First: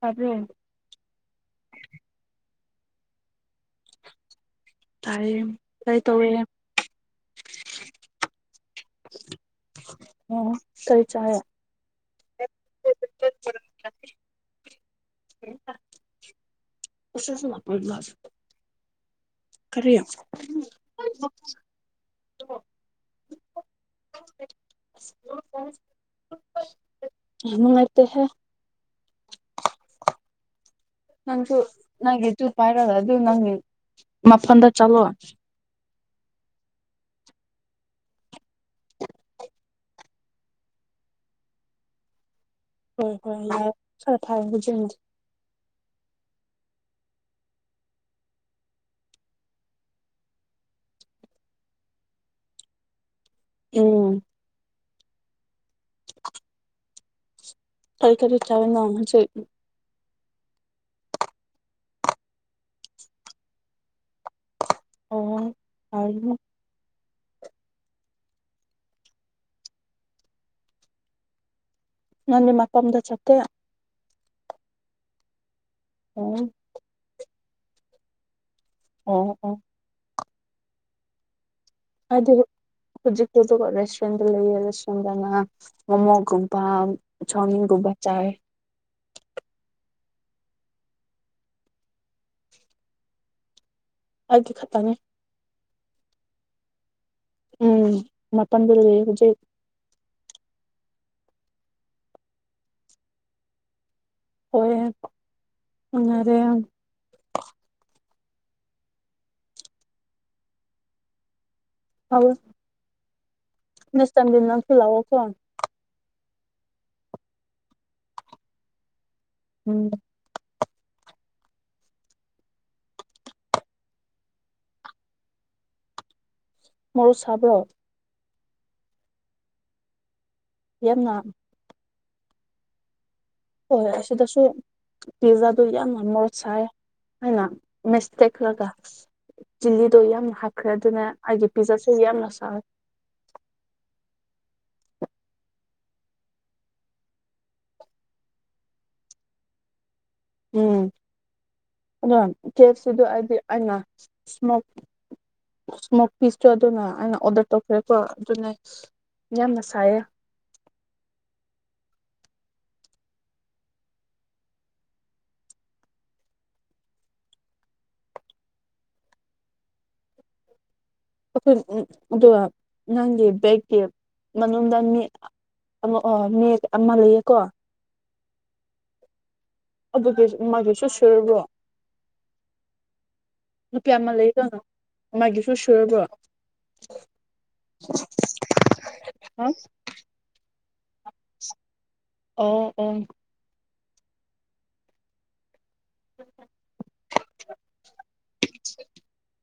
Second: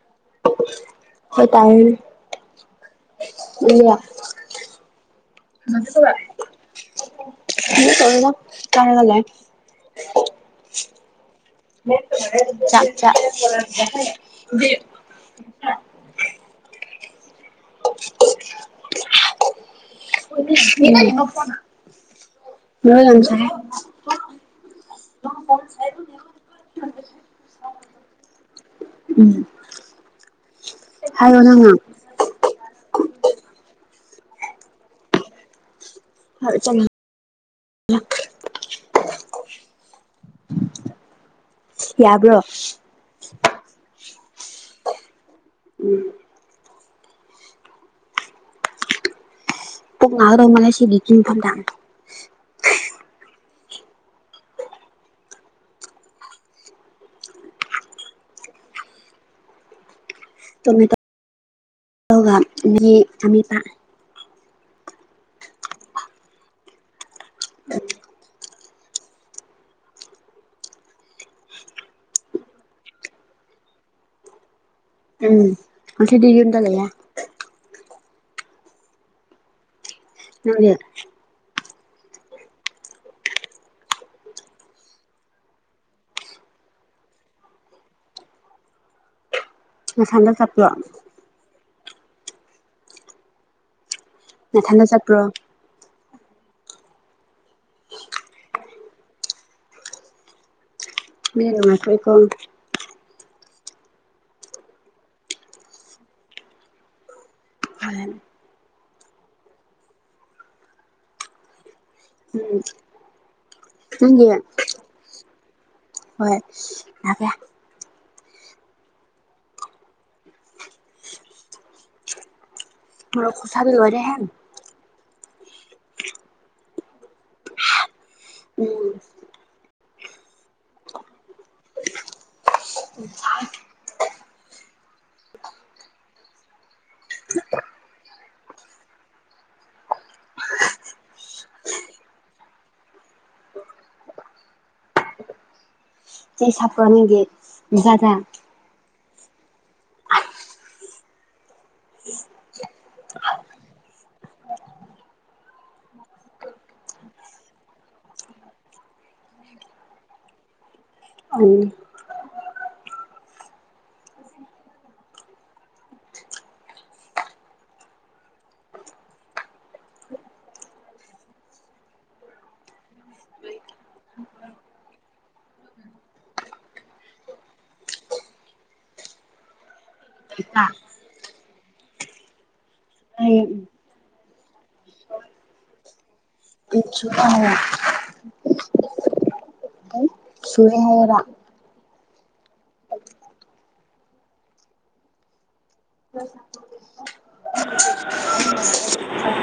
ꯇꯥꯕ꯭ꯔꯣ ꯍꯣꯏ ꯇꯥꯏꯑꯦ [unintelligible] ꯇꯥꯏꯌꯦ ꯀꯔꯤ ꯇꯧꯋꯦ [unintelligible] ꯆꯪꯉ ꯂꯩ ꯑꯣ ꯀꯔꯤ ꯆꯥꯔꯦ ꯆꯥꯛ ꯆꯥ [inaudible] [unintelligible] ꯀꯔꯤ [unintelligible] ꯅꯣꯏ ꯂꯝ [unintelligible] ꯅꯨꯡꯉꯥꯏꯇꯦ ꯍꯦ ꯎꯝ ꯍꯥꯏꯌꯣ ꯅꯪꯁꯨ ꯅꯪꯅ ꯅꯪꯒꯤꯖꯨ ꯄꯥꯏꯔꯒ ꯑꯗꯨ ꯅꯪꯒꯤ ꯃꯐꯝꯗ ꯆꯠꯂꯣ [unintelligible] ꯌꯥꯕ꯭ꯔꯣ ꯍꯣꯏ ꯍꯣꯏ ꯌꯥꯏ ꯁꯥ ꯐꯥꯏ [unintelligible] ꯎꯝ ꯄꯨꯛ ꯅꯒꯗꯧ ꯃꯥꯜꯂꯦ ꯁꯤꯒꯤ ꯀꯤꯡꯐꯝ [unintelligible] ꯏꯝ ꯀꯔꯤ ꯀꯔꯤ ꯆꯥꯔꯦ ꯅꯪ ꯍꯧꯖꯤꯛ ꯇꯣꯃꯦꯇꯣ [inaudible] ꯒꯤ ꯑꯃꯦꯠꯄ ꯑꯣ [unintelligible] [inaudible] ꯅꯪꯗꯤ ꯃꯇꯝꯗ ꯆꯠꯇꯦ ꯎꯝ ꯉꯁꯤꯗꯤ ꯑꯣ ꯌꯨꯝꯗ ꯂꯩꯌꯦ ꯎꯝ ꯎꯝ ꯀꯔꯤ ꯑꯗꯨ ꯍꯧꯖꯤꯛꯇꯤ ꯑꯗꯨꯒ ꯔꯦꯁꯇ꯭ꯔꯨꯌꯦꯟꯗ ꯂꯩꯌꯦ ꯔꯦꯁꯇ꯭ꯔꯨꯌꯦꯟꯗꯅ ꯃꯣꯃꯣꯒꯨꯝꯕ ꯆꯥꯎꯃꯤꯟ [unintelligible] ꯆꯥꯏꯑꯦ ꯅꯊꯟꯗ ꯆꯠꯄ꯭ꯔꯣ ꯑꯩꯒꯤ ꯅꯊꯟꯗ ꯈꯛꯇꯅꯤ ꯆꯠꯄ꯭ꯔꯣ ꯎꯝ ꯃꯄꯟꯗ ꯂꯩꯌꯦ ꯍꯧꯖꯤꯛ ꯃꯤꯅ ꯅꯨꯡꯉꯥꯏ ꯈ꯭ꯔꯦꯀꯣ [unintelligible] ꯑꯦꯟ ꯍꯥꯎ ꯎꯝ ꯃꯤꯁ ꯅꯪꯒꯤ [unintelligible] ꯂꯛꯑꯣ ꯐꯣꯟ ꯍꯣꯏ [unintelligible] ꯎꯝ ꯃꯣꯔꯣꯛ ꯈꯨꯨꯁꯥꯗꯤ ꯂꯣꯏꯔꯦ ꯍꯦ ꯃꯣꯔꯣꯛ ꯁꯥꯕ꯭ꯔꯣ ꯎꯝ ꯌꯥꯝꯅ ꯍꯣꯏ ꯑꯁꯤꯗꯁꯨ ꯄꯤꯖꯥꯗꯨ ꯌꯥꯝꯅ ꯃꯣꯠ ꯁꯥꯏ ꯍꯥꯏꯅ ꯃꯤꯁꯇꯦꯛꯂꯒ ꯆꯤꯂꯤꯗꯣ ꯌꯥꯝꯅ ꯍꯥꯞꯈ꯭ꯔꯦ ꯑꯗꯨꯅ ꯑꯩꯒꯤ ꯄꯤꯖꯥꯁꯨ ꯌꯥꯝꯅ ꯁꯥꯢ ꯆꯩꯁ ꯍꯥꯞꯄ꯭ꯔꯥ ꯅꯪꯒꯤ ꯄꯤꯖꯥꯗ ꯎꯝ ꯑꯗꯣ ꯀꯦ ꯑꯦꯐ ꯁꯤꯗꯣ ꯑꯩꯗꯤ ꯑꯩꯅ ꯁꯃꯣꯜ ꯁꯃꯣꯥ ꯄꯤꯁꯇꯣ ꯑꯗꯨꯅ ꯑꯩꯅ ꯑꯣꯔꯗꯔ ꯇꯧꯈ꯭ꯔꯦꯀꯣ ꯑꯗꯨꯅꯦ ꯌꯥꯝꯅ ꯁꯥꯏꯌꯦ ꯎꯝ ꯑꯩꯈꯣꯏ ꯎꯜ ꯑꯗꯨꯒ ꯅꯪꯒꯤ ꯕꯦꯛꯀꯤ ꯃꯅꯨꯡꯗ ꯃꯤ ꯑꯃꯛ ꯑꯣ ꯃꯤ ꯑꯃ ꯂꯩꯌꯦꯀꯣ ꯑꯗꯨꯒꯤ ꯃꯥꯒꯤꯁꯨ ꯁꯨꯔꯕ꯭ꯔꯣ ꯍꯌꯦꯡ ꯅꯨꯄꯤ ꯑꯃ ꯂꯩꯗꯅ ꯃꯥꯏꯒꯤꯁꯨ ꯁꯨꯔꯕ꯭ꯔꯣ [unintelligible] [inaudible] ꯁꯨꯨꯔꯦ ꯍꯥꯏꯌꯦꯕ ꯑꯣ ꯑꯣ [inaudible]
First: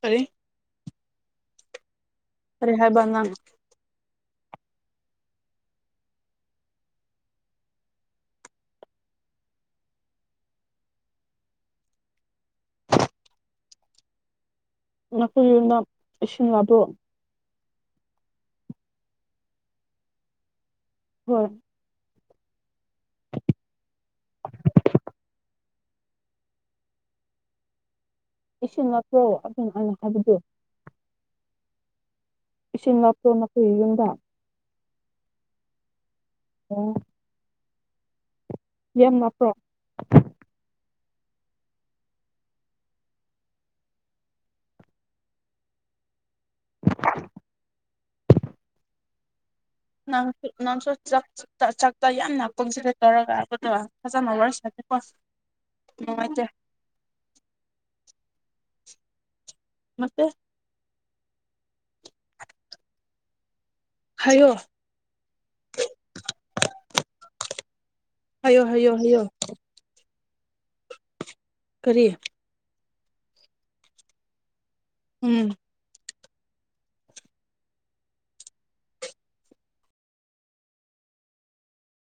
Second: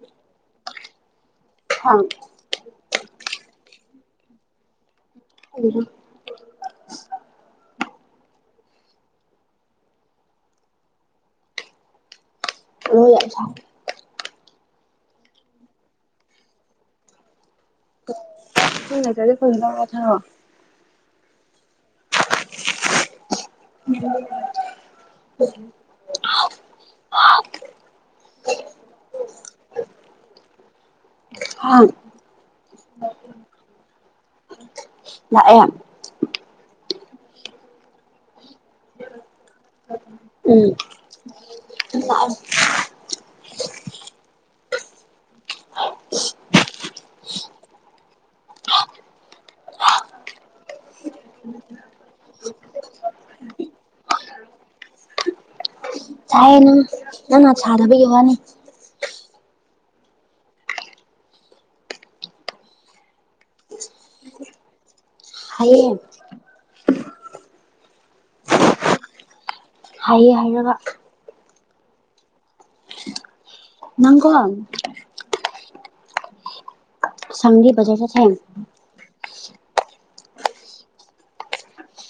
ꯀꯔꯤ ꯀꯔꯤ ꯍꯥꯏꯕ꯭ꯔꯥ ꯅꯪ ꯍꯥꯡ ꯂꯣꯏ ꯌꯥꯝ ꯁꯥꯏ ꯅꯈꯣꯏ ꯌꯨꯝꯗ ꯏꯁꯤꯡ ꯑꯗꯨ [unintelligible] ꯍꯣꯏ [unintelligible] ꯏꯁꯤꯡ ꯅꯛꯄ꯭ꯔꯣ ꯑꯗꯨꯅꯦ ꯑꯩꯅ ꯍꯥꯏꯕꯗꯨ ꯍꯥꯥ ꯏꯁꯤꯡ ꯅꯄꯛꯄ꯭ꯔꯣ ꯅꯈꯣꯢꯒꯤ ꯌꯨꯝꯗ ꯅꯛꯑꯦ ꯎꯝ ꯌꯥꯝ ꯅꯛꯄ꯭ꯔꯣ ꯎꯝ [inaudible] ꯅꯪꯁꯨ ꯅꯪꯁꯨ ꯆꯥꯛ ꯆꯥꯛꯇ ꯌꯥꯝ ꯀꯣꯟꯁꯟꯇ꯭ꯕꯦꯠ ꯇꯧꯔꯒ ꯉꯥꯡꯕꯗꯣ ꯐꯖꯅ ꯋꯥꯔꯤ ꯁꯥ [unintelligible] ꯁꯥꯢꯌꯦꯅꯦ ꯅꯪꯅ ꯁꯥꯗꯕꯒꯤ ꯋꯥꯅꯦ ꯅꯠꯇꯦ ꯍꯥꯏꯌꯣ ꯍꯥꯢꯌꯦ ꯍꯥꯏꯌꯣ ꯍꯥꯏꯌꯣ ꯍꯥꯏꯌꯣ ꯍꯥꯏꯌꯦ ꯍꯥꯏꯔꯒ ꯀꯔꯤ ꯅꯪ ꯀꯣ ꯎꯝ ꯁꯪꯗꯤ ꯕ꯭ꯖꯥꯔ ꯆꯠꯁꯦ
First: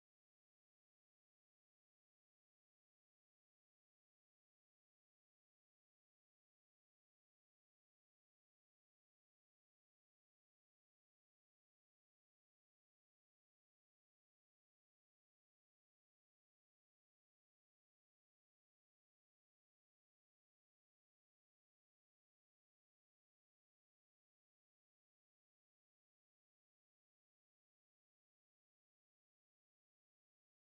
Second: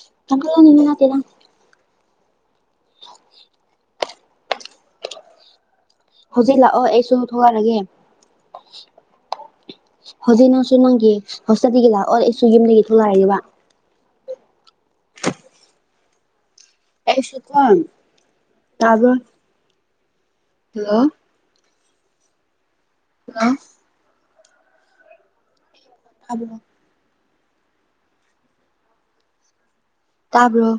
[unintelligible] ꯍꯧꯖꯤꯛ ꯂꯥꯛꯑꯣ ꯑꯩꯁꯨ ꯊꯛꯑꯔꯒꯦ ꯍꯧꯖꯤꯛ ꯅꯪꯁꯨ ꯅꯪꯒꯤ ꯍꯣꯁꯇꯠꯗꯒꯤ ꯂꯥꯛꯑꯣ ꯑꯩꯁꯨ ꯌꯨꯝꯗꯒꯤ ꯊꯣꯛꯂꯛꯑꯒꯦꯕ ꯑꯦꯁꯨ ꯀꯣꯟ ꯇꯥꯕ꯭ꯔꯣ ꯍꯜꯂꯣ ꯍꯜꯂꯣ [inaudible] ꯇꯥꯕ꯭ꯔꯣ